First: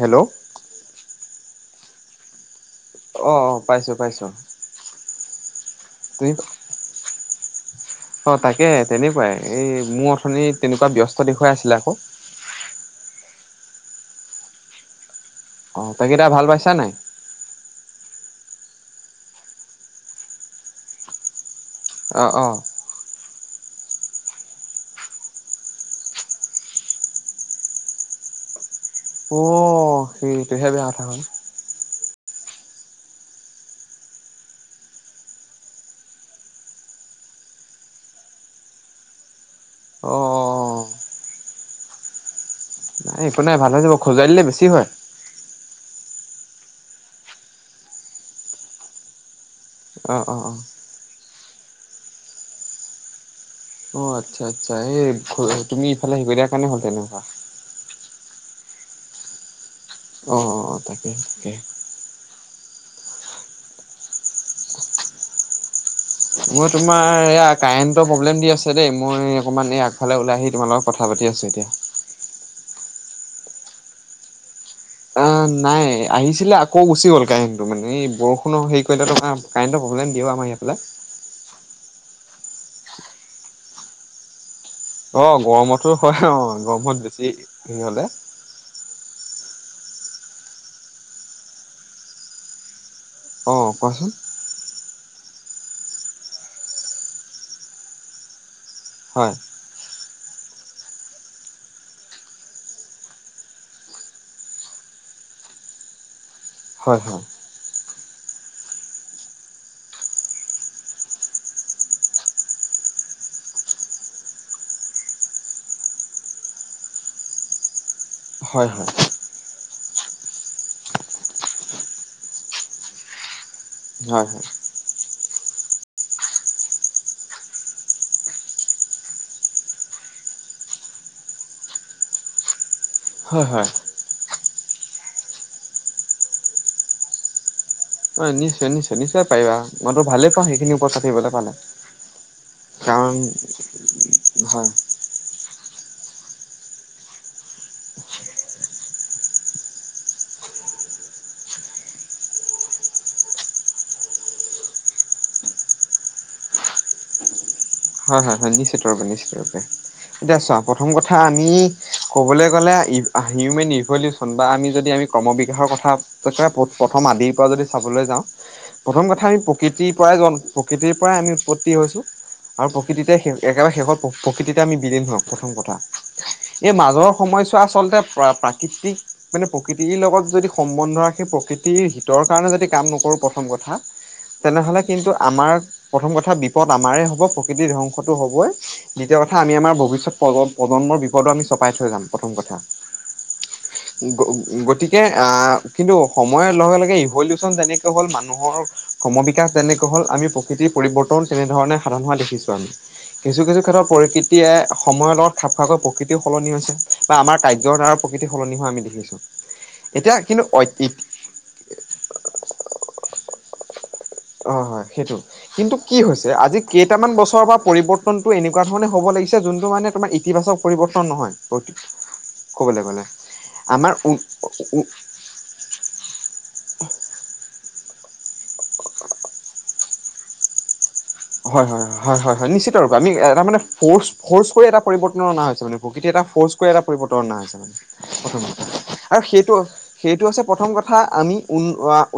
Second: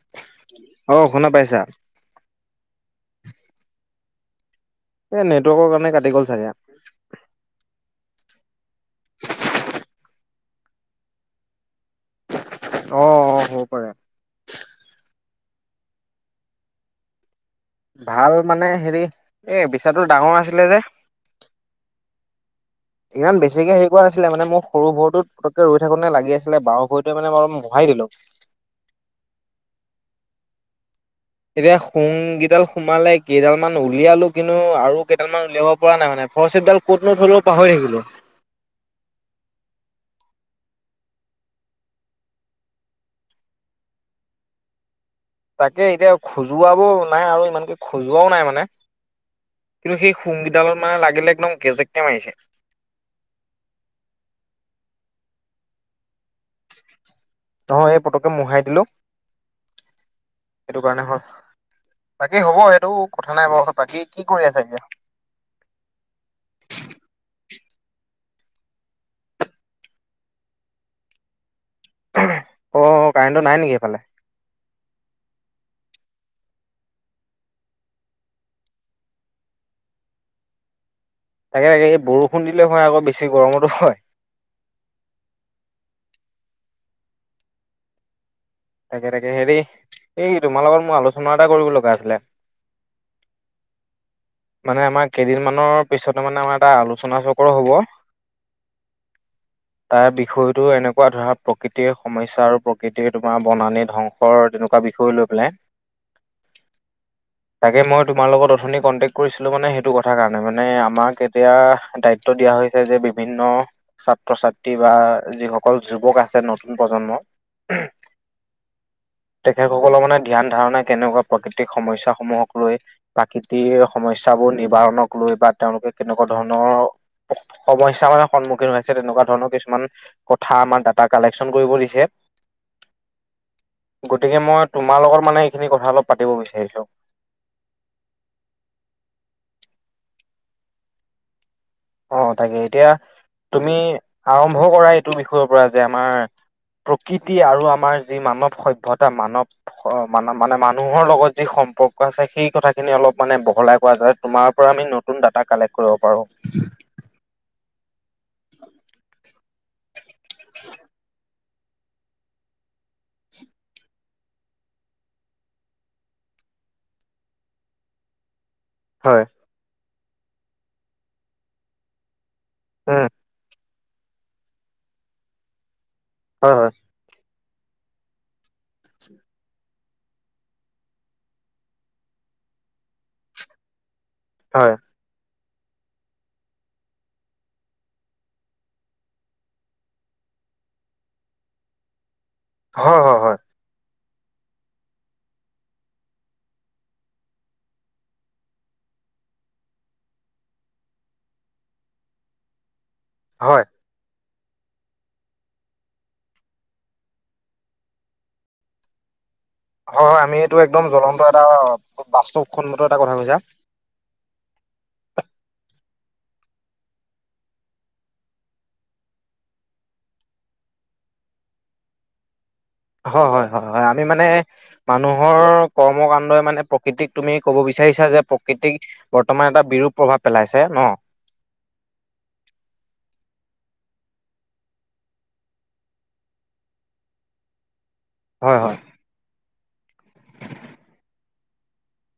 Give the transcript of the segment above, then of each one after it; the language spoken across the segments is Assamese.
হেল্ল'। অহ, শুনা পাইছা? অহ - অহ পাইছোঁ- পাইছোঁ। এ নেটৱৰ্কৰ কাৰণে কাটি গ'ল চাগে। অহ, তাকে তেনেকুৱাই এই মোৰ অথনি তেনেকুৱা ব্যস্ত দেখুৱাই আছিলে আকৌ। অ', -অ', হ'ব পাৰে। অহ, তাকে এতিয়া ভাল পাইছা নাই? ভাল মানে হেৰি এ বিচাটো ডাঙৰ আছিলে যে অ'- অ' ইমান বেছিকে হেৰি কৰা নাছিলে মানে মোৰ সৰু - সৰু টোত পটকে ৰৈ থাকোতে লাগিছিলে বাও ভৰিতু মই মানে মুহাই দিলো অহ, সিইটোহে বেয়া কথা হল। অ'। এতিয়া সুং কেইডাল সোমালে কেইডাল মান উলিয়ালো কিন্তু আৰু কেইডাল মান উলিয়াব পৰা নাই মানে। হৰচিপডাল ক'তনো থলো পাহৰি গলো। [inaudible] অহ - অহ - অ', নাই একো নাই ভাল হৈ যাব খজোৱাই দিলে বেছি হয়। তাকে এতিয়া খজোৱাবও নাই আৰু ইমানকে খজোৱাও নাই মানে। কিন্তু সেই অ', অ', অ'। সুংগগীডালত মানে লাগিলে একদম কেজেককে মাৰিছে। অ', আচ্ছা -আচ্ছা হেই তুমি ইফালে হেই দিয়াৰ কাৰণে হ'ল তেনেকুৱা মোহাই দিলো অ', অ', অ সেইটো কাৰণে তাকে হল তাকে বাকী হ'ব এইটো কথা নাই বৰষত বাকী কি কৰি আছে এতিয়া? মই তোমাৰ ইয়াক কাৰেণ্টৰ প্ৰব্লেম দি আছে দেই মই অকমান এই আগফালে ওলাই আহি তোমাৰ লগত কথা পাতি আছোঁ এতিয়া। অহ, কাৰেণ্টটো নাই নেকি এইফালে? আহ নাই আহিছিলে আকৌ গুচি গ'ল কাৰেণ্টটো মানে এই বৰষুণৰ হেই কৰিলে ত' আমাৰ কাৰেণ্টৰ প্ৰব্লেম দিয়ে [unintelligible] তাকে -তাকে এই বৰষুণ দিলে হয় আকৌ বেছি গৰমতো হয়। অহ, গৰমতো হয় অ'গৰমত বেছি হে হলে তাকে- তাকে হেৰি এই তোমাৰ লগত মোৰ আলোচনা এটা কৰিব লগা আছিলে অহ, কোৱাচোন। মানে আমাৰ কেইদিনমানৰ পিছতে মানে আমাৰ এটা আলোচনা চক্ৰ হ'ব হয়। তাৰ বিষয়টো এনেকুৱা ধৰা প্ৰকৃতিৰ সমস্যা আৰু প্ৰকৃতিৰ তোমাৰ বনানি ধ্বংসৰ তেনেকুৱা বিষয় গৈ লৈ পেলাই। হয়- হয় তাকে মই তোমাৰ লগত অথনি কণ্টেক কৰিছিলো মানে সেইটো কথাৰ কাৰণে মানে আমাক এতিয়া দায়িত্ব দিয়া হৈছে যে বিভিন্ন ছা ছাত্ৰ- ছাত্ৰী বা যিসকল যুৱক আছে নতুন প্ৰজন্মৰ হয়- হয়। লোকসকলৰ মানে ধ্যান, ধাৰণা কেনেকুৱা প্ৰকৃতিক সমস্যা সমূহক লৈ প্ৰাকৃতি হয় হয় সমস্যাবোৰ নিবাৰণক লৈ বা তেওঁলোকে কেনেকুৱা ধৰণৰ সমস্যা মানে সন্মুখীন হৈ আছে তেনেকুৱা ধৰণৰ কিছুমান কথা আমাৰ ডাটা কালেকশচন কৰিব দিছে। হয় হয় গতিকে মই তোমাৰ লগত মানে এইখিনি কথা অলপ পাতিব বিচাৰিছো। হয়, নিশ্চয় -নিশ্চয় -নিশ্চয় পাৰিবা মইতো ভালে পাওঁ সেইখিনি ওপৰত থাকিবলৈ পালে। অহ, তাকে এতিয়া কাৰণ তুমি আৰম্ভ হয় কৰা এইটো বিষয়ৰ পৰা যে আমাৰ প্ৰকৃতি আৰু আমাৰ যি মানৱ- সভ্যতা মানৱ মান মানে মানুহৰ লগত যি সম্পৰ্ক আছে সেই কথাখিনি অলপ মানে বহলাই কোৱা যাতে তোমাৰ পৰা আমি নতুন ডাটা কালেক্ট কৰিব পাৰো। [inaudible] হয় হয় হয় নিশ্চিত ৰূপে নিশ্চিত ৰূপে এতিয়া চোৱা প্ৰথম কথা আমি কবলৈ গ'লে হিউমেন ৰিভলিউচন বা আমি যদি আমি ক্ৰম বিকাশৰ কথা প্ৰথম আদিৰ পৰা যদি চাবলৈ যাওঁ প্ৰথম কথা হয় আমি প্ৰকৃতিৰ পৰাই জন প্ৰকৃতিৰ পৰাই আমি উৎপত্তি হৈছোঁ আৰু উম প্ৰকৃতিতে একেবাৰে শেষত প্ৰকৃতিতে আমি বিলীন হম প্ৰথম কথা হয় হয় এই মাজৰ সময় ছোৱা আচলতে প্ৰাকৃতিক মানে প্ৰকৃতিৰ লগত যদি সম্বন্ধ সেই প্ৰকৃতিৰ হিতৰ কাৰণে যদি কাম নকৰো প্ৰথম কথা হয় তেনেহলে কিন্তু আমাৰ প্ৰথম কথা বিপদ আমাৰে হ'ব প্ৰকৃতিৰ ধ্বংসটো হ'বই দ্বিতীয় কথা আমি আমাৰ ভৱিষ্যত প্ৰ প্ৰজন্মৰ বিপদো আমি চপাই থৈ যাম প্ৰথম কথা হয় হয় হয় গতিকে আহ কিন্তু সময়ৰ লগে লগে ইভলিউচন যেনেকে হ'ল মানুহৰ ক্ৰম বিকাশ যেনেকৈ হ'ল আমি প্ৰকৃতি পৰিৰ্তন তেনেধৰণে সাধন হোৱা দেখি ছো আমি কিছু কিছু হয় হয় ক্ষেত্ৰৰ পৰিকৃত প্ৰায়ে সময়ৰ লগত খাপ খোৱাকৈ প্ৰকৃতিও সলনি হৈছে বা আমাৰ কাৰ্যৰ দ্বাৰ প্ৰকৃতি সলনি হোৱা আমি দেখিছো। হয় এতিয়া হয় আমি কিন্তু এইটো একদম জ্বলন্ত এটা বাস্তৱসন্মত এটা কথা কৈছা অ হয় সেইটো কিন্তু কি হৈছে আজি কে ইটামান বছৰৰ পৰা পৰিৱৰ্তনটো এনেকোৱা ধৰণে হ'ব লাগিছে যোনটো মানে তোমাৰ ইতিবাচক পৰিৱৰ্তন নহয় [unintelligible] গ'লে। হয় হয় হয় হয় আমাৰ আমি মানে মানুহৰ কৰ্ম কাণ্ডই মানে প্ৰকৃতিক তুমি ক'ব বি চাৰিছা যে প্ৰকৃতিক বৰ্তমান এটা বিৰূপ প্ৰভাৱ পেলাইছে ন হয় হয় হয় হয় হয় হয় নিশ্চিত ৰূপে আমি এটা মানে ফ ফৰ্চ কৰি এটা পৰিৱৰ্তন অনা হৈছে মানে প্ৰকৃতিৰ এটা ফৰ্চ কৰি এটা পৰিৰ্তন অনা হৈছে মানে প্ৰথমে হয় হয় আৰু সেইটো সেইটো হৈছে প্ৰথম কথা আমি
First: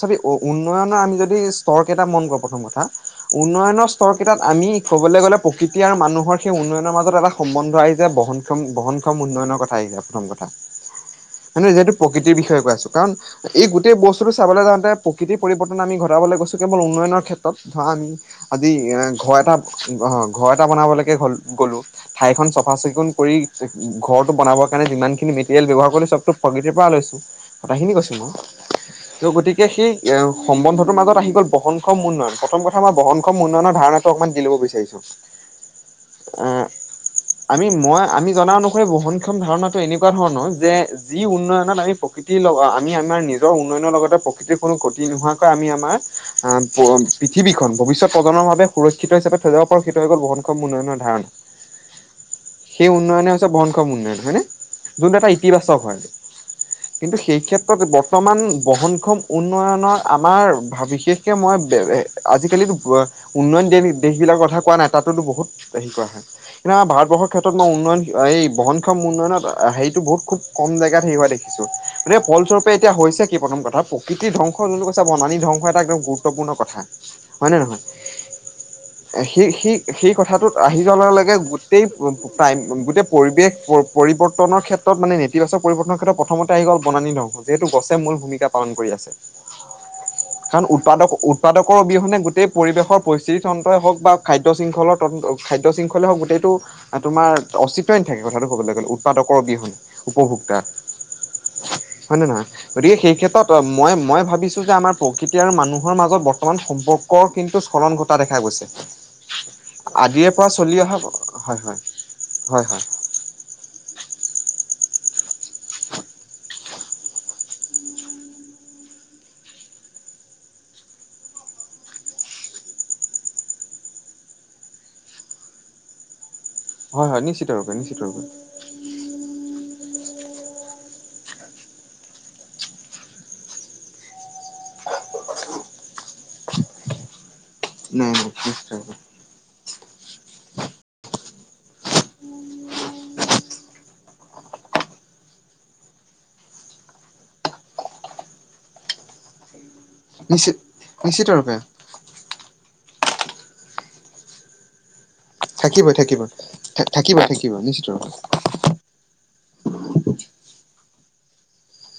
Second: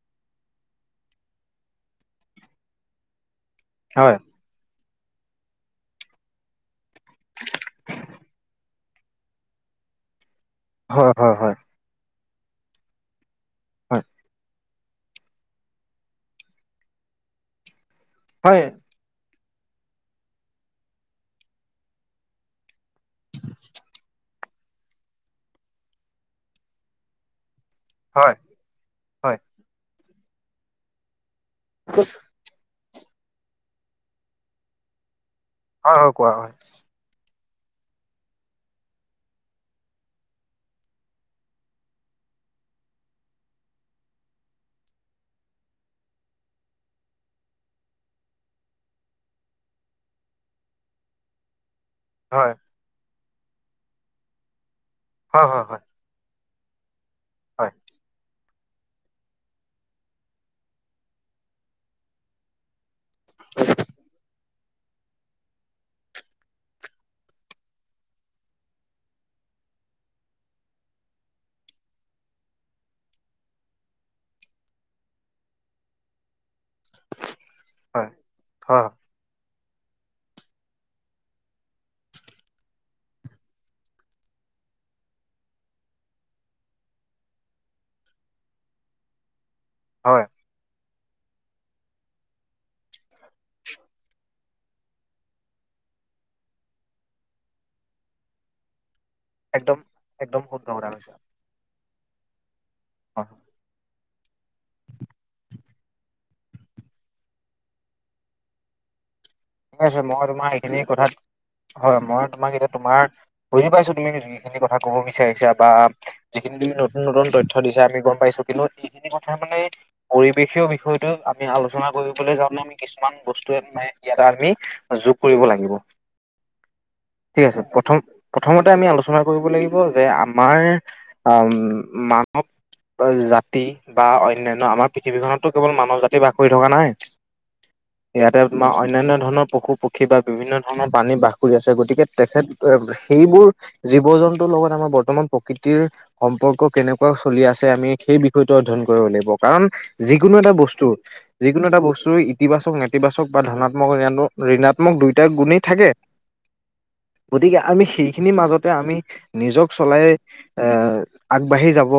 চাবি উন্নয়নৰ আমি যদি স্তৰকেইটা মন কৰো প্ৰথম কথা উন্নয়ন স্তৰ হয় কেইটাত আমি ক'বলৈ গ'লে প্ৰকৃতি আৰু মানুহৰ সেই উন্নয়নৰ মাজত এটা সম্বন্ধ আহিছে বহনক্ষম বহনক্ষম উন্নয়নৰ কথাই প্ৰথম কথা হয় নহয় যিহেতু প্ৰকৃতিৰ বিষয়ে কৈ আছো কাৰণ এই গোটেই বস্তুটো চাবলৈ যাও তে প্ৰকৃতিৰ পৰিৱৰ্তন আমি ঘটাবলৈ গৈছো কেৱল উন্নয়নৰ ক্ষেত্ৰত ধৰা আমি হয় হয় আজি ঘৰ এটা অ ঘৰ এটা বনাবলৈকে হল গলো ঠাইখন চফা চিকুণ কৰি ঘৰটো বনাবৰ কাৰণে যিমান খিনি মেটেৰিয়েল ব্যৱহাৰ কৰিলো চবতো প্ৰকৃতিৰ পৰা লৈ ছো কথাখিনি কৈছো হয় মই' হয় গতিকে সেই সম্বন্ধটোৰ মাজত আহি গ'ল বহনক্ষম উন্নয়ন প্ৰথম কথা মই বহনক্ষম উন্নয়নৰ ধাৰণাটো অকমান দি লব বিচাৰিছো হয় হয় কোৱা হয় আহ আমি মই আমি জনা অনুসৰি বহুনক্ষম ধাৰণাটো এনেকোৱা ধৰণৰ যে যি উন্নয়নত আমি প্ৰকৃতিৰ লগত আমি আমাৰ নিজৰ উন্নয়নৰ লগতে প্ৰকৃতিৰ কোনো গতি নোহোৱাকৈ আমি আমাৰ এ অ পৃথিৱী খন ভৱিষ্যত প্ৰজন্মৰ বাবে সুৰক্ষিত হিচাপে থৈ যাব পাৰো সেইটো হৈ গল বহনক্ষম উন্নয়নৰ ধাৰণা হয়, সেই উন্নয়নে হৈছে বনক্ষম উন্নয়ন হয়নে যোনটো এটা ইতিবাচক হয় কিন্তু সেই হয়, ক্ষেত্ৰত বৰ্তমান বহনক্ষম উন্নয়নৰ আমাৰ বিশেষকৈ মই আজিকালিতো উন্নয়ন দ দেশ বিলাকৰ কথা কোৱা নাই তাতোতো বহুত হেৰি কৰা হয় কিন্তু আমাৰ ভাৰতবৰ্ষৰ ক্ষেত্ৰত মই উন্নয়ন এই বহনক্ষম উন্নয়নত সেইটো বহুত খুব কম জেগাত হেৰি হোৱা দেখিছো গতিক ফলস্বৰূপে এতিয়া হৈছে কি প্ৰথম কথা প্ৰকৃতিৰ ধ্বংস ত কৈছে বনানী ধ্বংস এটা একদম গুৰুত্বপূৰ্ণ কথা হয়নে নহয় হয়, হয়, সেই সি সেই কথাটোত আহি যোৱাৰ লগে লগে গোটেই টাইম গোটেই পৰিৱেশ পৰিৱৰ্তনৰ ক্ষেত্ৰ ত মানে নেতিবাচক পৰিৱৰ্তনৰ ক্ষেত্ৰত প্ৰথমতে আহি গ'ল বনানী ধংস যিহেতু গছে মূল ভূমিকা পাল কৰি আছে হয় কাৰণ উৎপাদক উৎপাদকৰ অবিহনে গো টেই পৰিৱেশৰ পৰিস্থিতি তন্ত্ৰই হওক বা খাদ্য শৃংখলৰ তন্ত্ৰ খাদ্য শৃংখলেই হওক গোটেইটো তোমাৰ অস্তিত্বই নেথাকে কথাটো ক'বলৈ গ'ল উৎপাদকৰ অবিহনে একদম একদম উপভোক্তাৰ শুদ্ধ কথা কৈছা। হয় নে নহয় গতিকে সেই হয়, হয়। ক্ষেত্ৰত মই মই ভাবিছোঁ যে আমাৰ প্ৰকৃতি আৰু মানুহৰ মাজত বৰ্তমান সম্পৰ্ক কৰ কিন্তু স্থলন ঘটা দেখা গৈছে। ঠিক আছে মই আদিৰে পৰা তোমাৰ চলি এইখিনি অহা কথাত হয় মই তোমাক হয় এতিয়া হয় তোমাৰ বুজি পাইছো তুমি যিখিনি কথা ক'ব বি চাৰিছা বা যিখিনি তুমি নতুন নতুন তথ্য দিছা আমি গম পাইছো কিন্তু এইখিনি কথা মানে পৰিৱেশীয় বিষয়টো আমি আলোচনা কৰিবলৈ যাওঁতে আমি কিছুমান বস্তু মানে ইয়াত ত আমি যোগ কৰিব লাগিব। হয় হয় ঠিক নিশ্চিত আছে ৰূপে প্ৰথম নিশ্চিত ৰূপে প্ৰথমতে আমি আলোচনা কৰিব লাগিব যে আ মাৰ মানৱ জাতি বা অ অনান্য আমাৰ পৃথিৱীখনততো কেৱল মানৱ জাতি বাস কৰি থকা নাই নাই নাই ইয়াতে নিশ্চিত তোমাৰ ৰূপে বিভিন্ন ধৰণৰ পশু পক্ষী বা বিভিন্ন ধৰণৰ পানী বাস কৰি আছে গতিকে তেখেত সেইবোৰ জীৱ জন্তুৰ লগত আমাৰ বৰ্তমান প্ৰকৃতিৰ সম্পৰ্ক কেনেকোৱা চলি আছে আমি সেই বিষয়টো অধ্যয়ন কৰিম কাৰণ যিকোনো এটা নিশ্চিত বস্তু নিশ্চিত ৰূপে যিকোনো এটা বস্তু ইতিবাচক নেতিবাচক বা ধনা ত্মক ঋণাত্মক দুই থাকিবই থাকিবই। থাকিবই গতিকে থাকিবই আমি নিশ্চিত ৰূপে সেইখিনিৰ মাজতে আমি নিজক চলাই এ আগবাঢ়ি যাব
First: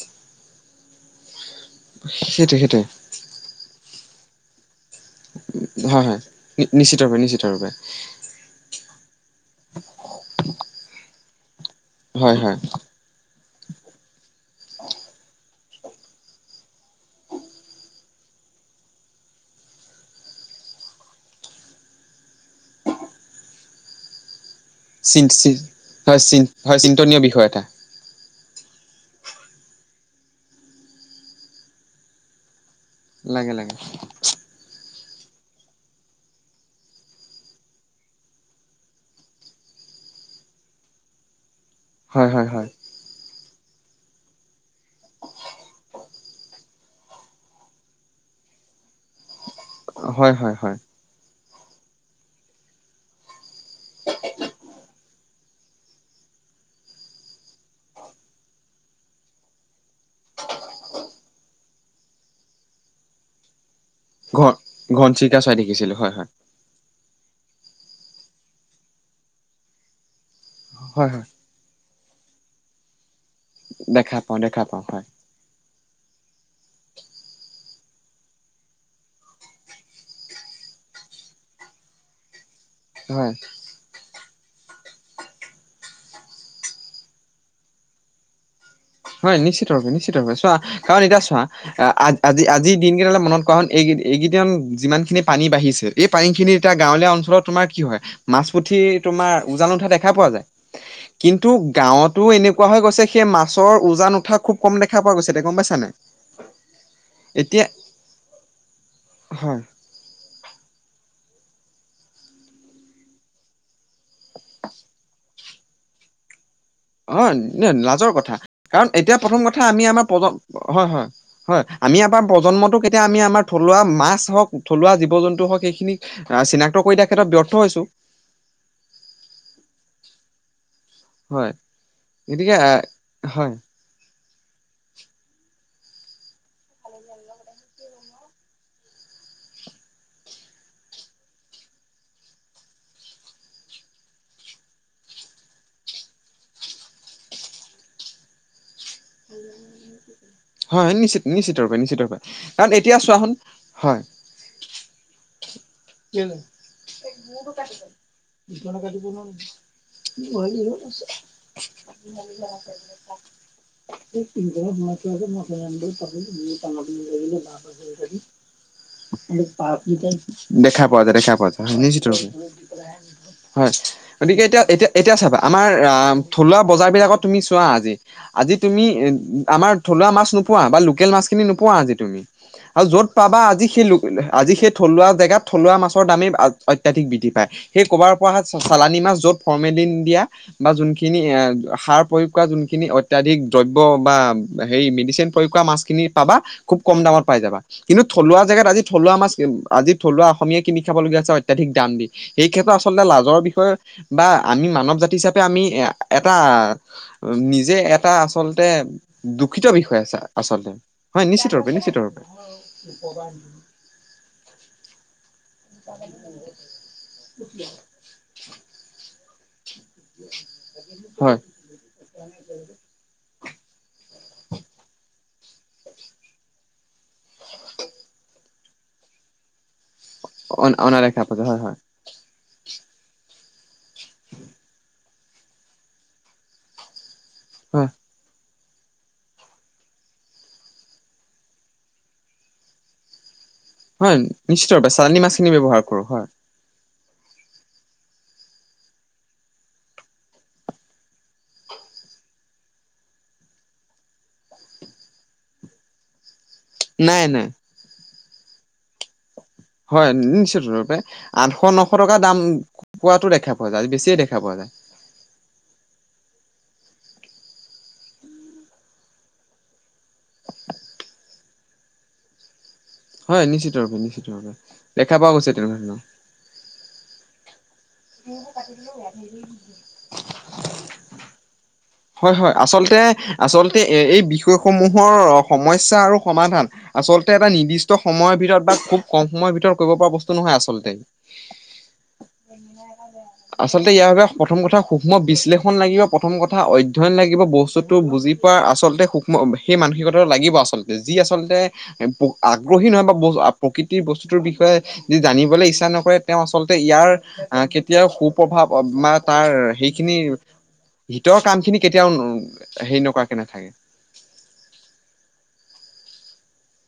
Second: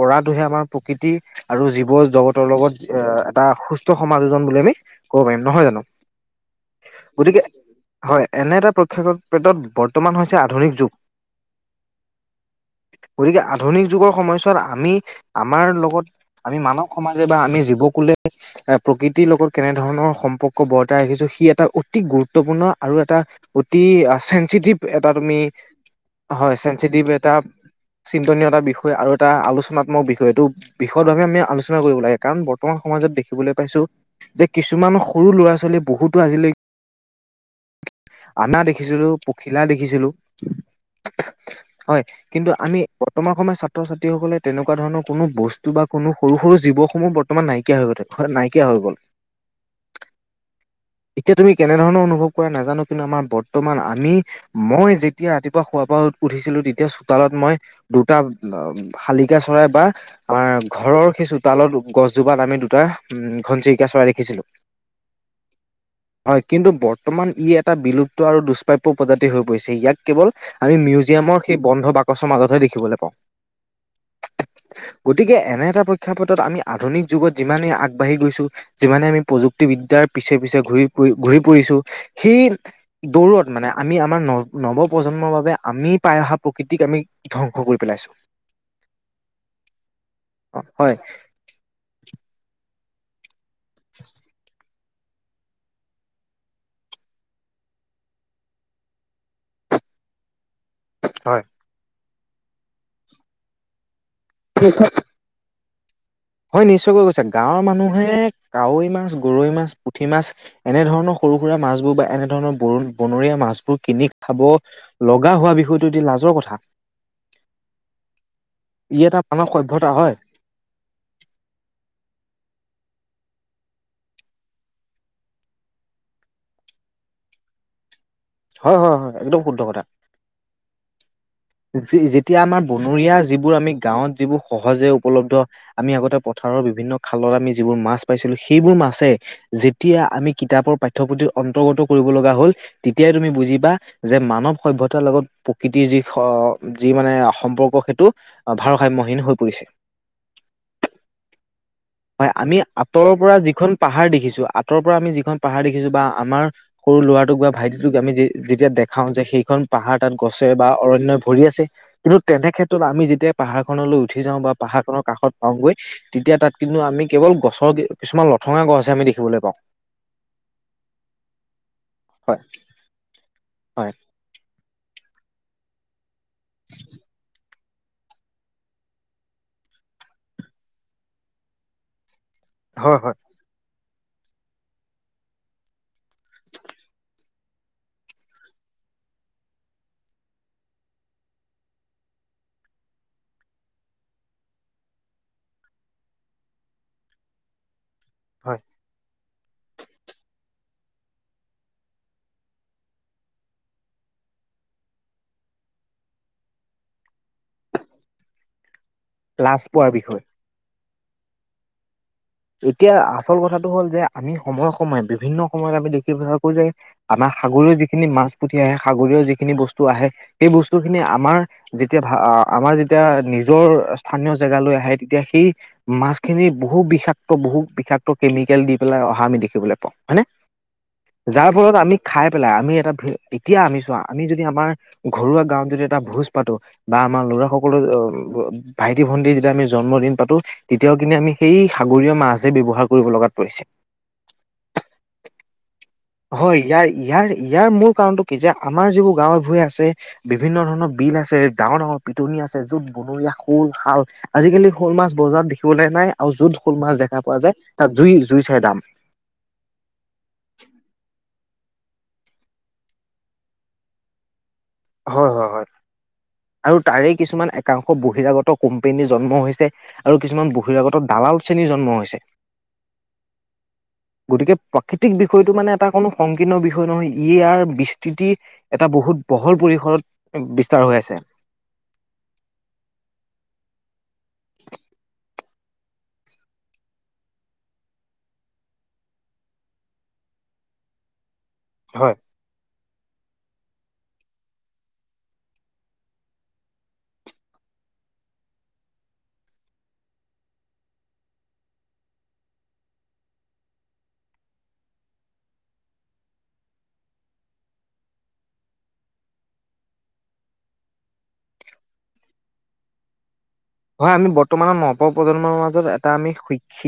পৰাটোহে আমাৰ প্ৰকৃতি আৰু জীৱ জগতৰ সেইটোৱে সেইটোৱে লগত এটা সুস্থ সমাযোজন বুলি আমি কব পাৰিম নহয় জানো। নি নিশ্চয় গতিকে হয় এনে এটা প্ৰক্ষ পেটত বৰ্তমান হৈছে আধুনিক যুগ। হয় হয় গতিকে আধুনিক যুগৰ সময়ছোৱাত আমি আমাৰ লগত আমি মানৱ সমাজে বা আমি জীৱকুল প্ৰকৃতিৰ লগত কেনেধৰণৰ সম্পৰ্ক বৰ্তা টাই ৰাখিছো সি এটা অতি গুৰুত্বপূৰ্ণ আৰু এটা অতি চি টিপ এটা চিন তুমি চিন চিন হয় চেনচিটিভ চিন্তনীয় এটা বিষয় চিন্তনীয় এটা বিষ বিষয় আৰু এটা আলোচনাত্মক বিষয় এইটো বিষদভাৱে আমি আলোচনা কৰিব লাগে কাৰণ আ সমাজত দেখিবলৈ লাগে লাগে পাইছো যে কিছুমান সৰু ল'ৰা ছোৱালীয়ে বহুতো আজিলৈকে আমাৰ দেখিছিলো পখিলা দেখিছিলো হয় কিন্তু আমি বৰ্তমান সময় ছাত্ৰ ছাত্ৰীসকলে তেনেকুৱা ধৰণৰ কোনো বস্তু বা কোনো সৰু সৰু জীৱসমূহ বৰ্তমান নাইকিয়া হৈ গৈঠে নাইকিয়া হৈ গ'ল। হয় হয় হয় এতিয়া তুমি কেনেধৰণৰ অনুভৱ কৰা নাজানো কিন্তু আমাৰ বৰ্তমান আমি মই যে- যেতিয়া ৰাতিপুৱা শোৱাৰ পৰা উঠিছিলো তেতিয়া চোতালত মই দুটা শালিকা চৰাই বা আমাৰ ঘৰৰ সেই চোতালত হেই গছজোপাত আমি দুটা উম ঘনচি ঘন ঘনচিকা চাৰাই দেখিছিলোঁ হয় হয়। বৰ্তমান ই এটা বিলুপ্ত আৰু দুষ্প্ৰাপ্য প্ৰজাতি হৈ পৰিছে ইয়াক কেৱল আমি হয় হয় মিউজিয়ামৰ সেই বন্ধ বাকচৰ মাজতহে দেখিবলৈ পাওঁ। দেখা পাওঁ দেখা পাওঁ হয় গতিকে এনে এটা প্ৰেক্ষাপটত আমি আধুনিক যুগত যিমানেই আগ আগবাঢ়ি গৈছো যিমানে আমি প্ৰযুক্তিবিদ্যাৰ পিছে পিছে ঘূৰি ফুৰি ঘূৰি ফুৰিছো সেই হয় দৌৰত মানে আমি আমাৰ ন নৱ প্ৰজন্মৰ বাবে আমি পাই অহা প্ৰকৃতিক আমি ধ্বংস কৰি পেলাইছো। হয় নিশ্চিতভাৱে নিশ্চিতভাৱে চোৱা হয় কাৰণ এতিয়া চোৱা আজি আজি দিনকেইটালে মনত কাৰণ এইকেই এইকেইদান যিমান খিনি পানী বাঢ়িছে এই পানীখিনি এতিয়া গাঁৱলীয়া অঞ্চলত তোমাৰ কি হয় মাছ পুঠি তোমাৰ উজানত দেখা পোৱা যায় কিন্তু গাওটো এনেকুৱা হৈ গৈছে সেই মাছৰ উজান উঠা খুব কম দেখা পোৱা গৈছে তে গম পাইছা নাই হয় নিশ্চয়কৈ কৈছে গাঁৱৰ এতিয়া মানুহে কাৱৈ মাছ, গৰৈ হয় মাছ, পুঠি মাছ এনেধৰণৰ সৰু সুৰা মাছবোৰ বা এনেধৰণৰ ব বনৰীয়া মাছবোৰ কিনি খাব লগা হোৱা বিষয়টো এতিয়া লাজ ৰকথা। হয় ন লাজৰ কথা কাৰণ ই এতিয়া এটা প্ৰথম মানৱ কথা আমি সভ্যতা আমাৰ হয় প্ৰজ হয় হয় হয় আমি আমাৰ প্ৰজন্মটো কেতিয়া আমি আমাৰ থলুৱা মাছ হওক থলুৱা জীৱ জন্তু হওক সেইখিনিক চিনাক্ত কৰি দিয়াৰ ক্ষেত্ৰত ব্যৰ্থ হৈছো। হয়-হয়-হয় একদম শুদ্ধ কথা। হয় যেতিয়া গতিকে আমাৰ আহ বনৰীয়া যিবোৰ হয় আমি গাঁৱত যিবোৰ সহজে উপলব্ধ আমি আগতে পথাৰৰ বিভিন্ন খালত আমি যিবোৰ মাছ পাইছিলো সেইবোৰ মাছে যেতিয়া আমি কিতাপৰ পাঠ্য়পুথিৰ অন্তৰ্গত কৰিব লগা হ'ল তেতিয়াই তুমি বুজিবা যে মান সভ্যতাৰ লগত প্ৰকৃতিৰ যি যি মানে সম্পৰ্ক সেইটো ভাৰসাম্য হীন হৈ পৰিছে। হয় নিশ্চিত-নিশ্চিত। হয় আমি আঁতৰৰ পৰা যিখন হয় পাহাৰ দেখিছো আঁতৰ পৰা আমি যিখন পাহাৰ দেখিছো বা আমাৰ সৰু ল'ৰাটোক বা ভাইটিটোক আমি যেতিয়া দেখাও যে সেইখন পাহাৰ তাত গছে বা অৰণয় ভৰি আছে কিন্তু তেনে ক্ষেত্ৰত আমি যেতিয়া পাহাৰখননলৈ উঠি যাওঁ বা পাহাৰ খনৰ কাষত অওঁগৈ তেতিয়া তাত কিন্তু আমি কেৱল গছৰ কিছুমান লঠঙা গছ হে আমি দেখিবলৈ পাওঁ। দেখা পোৱা যায়-দেখা পোৱা যায় হয় নিশ্চিত হয়', গতিকে এতিয়া-এতিয়া এতিয়া চাবা আমাৰ থলুৱা বজাৰবিলাকত তুমি চোৱা আজি, আজি তুমি আমাৰ থলুৱা মাছ নোপোৱা বা লোকেল মাছখিনি নোপোৱা আজি তুমি। আৰু য'ত পাবা আজি সেই ল আজি সেই থলুৱা জেগাত থলুৱা মাছৰ দামেই অত্যাধিক বৃদ্ধি পায় সেই ক'ৰবাৰ পৰা চালানী মাছ য'ত ফৰ্মেলিন দিয়া বা যোনখিনি এ সাৰ প্ৰয়োগ কৰা যোনখিনি অত্যাধিক দ্ৰব্য বা হেৰি মেডিচিন মাছখিনি পাবা, খুব কম দামত পাই যাবা কিন্তু থলুৱা হয় জেগাত আজি থলুৱা মাছ আজি থলুৱা অসমীয়া কিনি খাবলগীয়া অত্যাধিক দাম দি সেই ক্ষেত্ৰত আচলতে লাজৰ বিষয়ে বা আমি মানৱ জাতি হিচাপে আমি আমি এটা নিজে এটা আচলতে লাজ দুখিত পোৱাৰ বিষয় আছে আচলতে হয় নিশ্চিতৰূপে-নিশ্চিতৰূপে। এতিয়া আচল কথাটো হ'ল যে আমি সময়ে-সময়ে বিভিন্ন সময়ত আমি দেখিবাকো যে আমাৰ সাগৰীয় যিখিনি মাছ পুঠি আহে সাগৰীয় যিখিনি বস্তু আহে সেই বস্তু খিনি হয় আমাৰ যেতিয়া ভ আমাৰ যেতিয়া নি যৰ স্থানীয় জেগালৈ আহে তেতিয়া সেই মাছখিনি বহু বিষাক বহুত বিষাক্ত কেমিকেল দি পেলাই অহা আমি দেখিবলৈ পাওঁ। হয়নে? অ অনাদেখা পাইছে যাৰ হয় ফলত হয় আমি খাই পেলাই আমি এটা এতিয়া আমি চোৱা আমি যদি আমাৰ ঘৰুৱা গাঁৱত যদি এটা ভোজ পাতো বা আমাৰ ল'ৰা সকলৰ হয় ভাইটি-ভন্টি যেতিয়া আমি জন্মদিন পাতো তেতিয়াও কিনে আমি সেই সাগৰীয় মাছ যেই ব্যৱহাৰ কৰিব লগাত পৰিছে। হয় নিশ্চিতৰপে চালানী মাছ খিনি ব্যৱহাৰ হয় ইয়াৰ ইয়াৰ-ইয়াৰ মূল কাৰণতটো কি? যে আমাৰ যিবোৰ গাঁৱৰ ভূঞে আছে, বিভিন্ন ধৰণৰ বিল আছে, ডাঙৰ-ডাঙৰ পিটনি আছে য'ত বনৰীয়া শ'ল শাল আজিকালি শ'ল মাছ বজাৰত দেখিবলৈ নাই আৰু য'ত হ'ল মাছ দেখা নাই পোৱা নাই যায় তাত জুই-জুই চাই দাম। হয় নিশ্চয়তৰূপে। আঠশ নশ টকা দাম পোৱাটো দেখা পোৱা যায় আজি বেছিয়ে দেখা পোৱা যায়। হয়-হয়-হয়। আৰু তাৰে কিছুমান একাংশ বহিৰাগত কোম্পেনী জন্ম হৈছে আৰু কিছুমান বহিৰাগত দাম লালচ্ৰেনীৰ জন্ম হৈছে। হয় নিশ্চিতৰপে-নিশ্চিতৰপে গতিকে প্ৰাকৃতিক দেখা পোৱা বিষয়টো গৈছে তেনে মানে এটা ধৰণৰ। স্থিতি এটা বহুত বহল পৰিসৰত বিস্তাৰ হৈ আছে। হয়-হয়, আচলতে-আচলতে। এ এই বিষয়সমূহৰ সমস্যা আৰু সমাধান আচলতে এটা নিৰ্দিষ্ট সময়ৰ ভিতৰত বা খুব কম সময়ৰ ভিতৰত কৰিব পৰা বস্তু নহয় আচলতে। হয় [inaudible] আচলতে ইয়াৰ বাবে প্ৰথম কথা সূক্ষ্ম বিশ্লেষণ লাগিব প্ৰথম কথা অধ্যয়ন লাগিব বস্তুতটো বুজি পোৱা আচলতে সু্ম সেই মানসিকতাটো লাগিব আচলতে যি আচলতে আগ্ৰহী নহয় বা ব প্ৰকৃতিৰ বস্তুটোৰ বিষয়ে য জানিবলৈ ইচ্ছা নকৰে তেওঁ আচলতে ইয়াৰ। আহ কেতিয়াও সু প্ৰভাৱ বা তাৰ সেইখিনি। হতৰ কামখিনি কেতিয়াও হেৰি নকৰা। হয় আমি বৰ্তমানৰ নৱ প্ৰজন্মৰ মাজত এটা আমি শৈক্ষিক।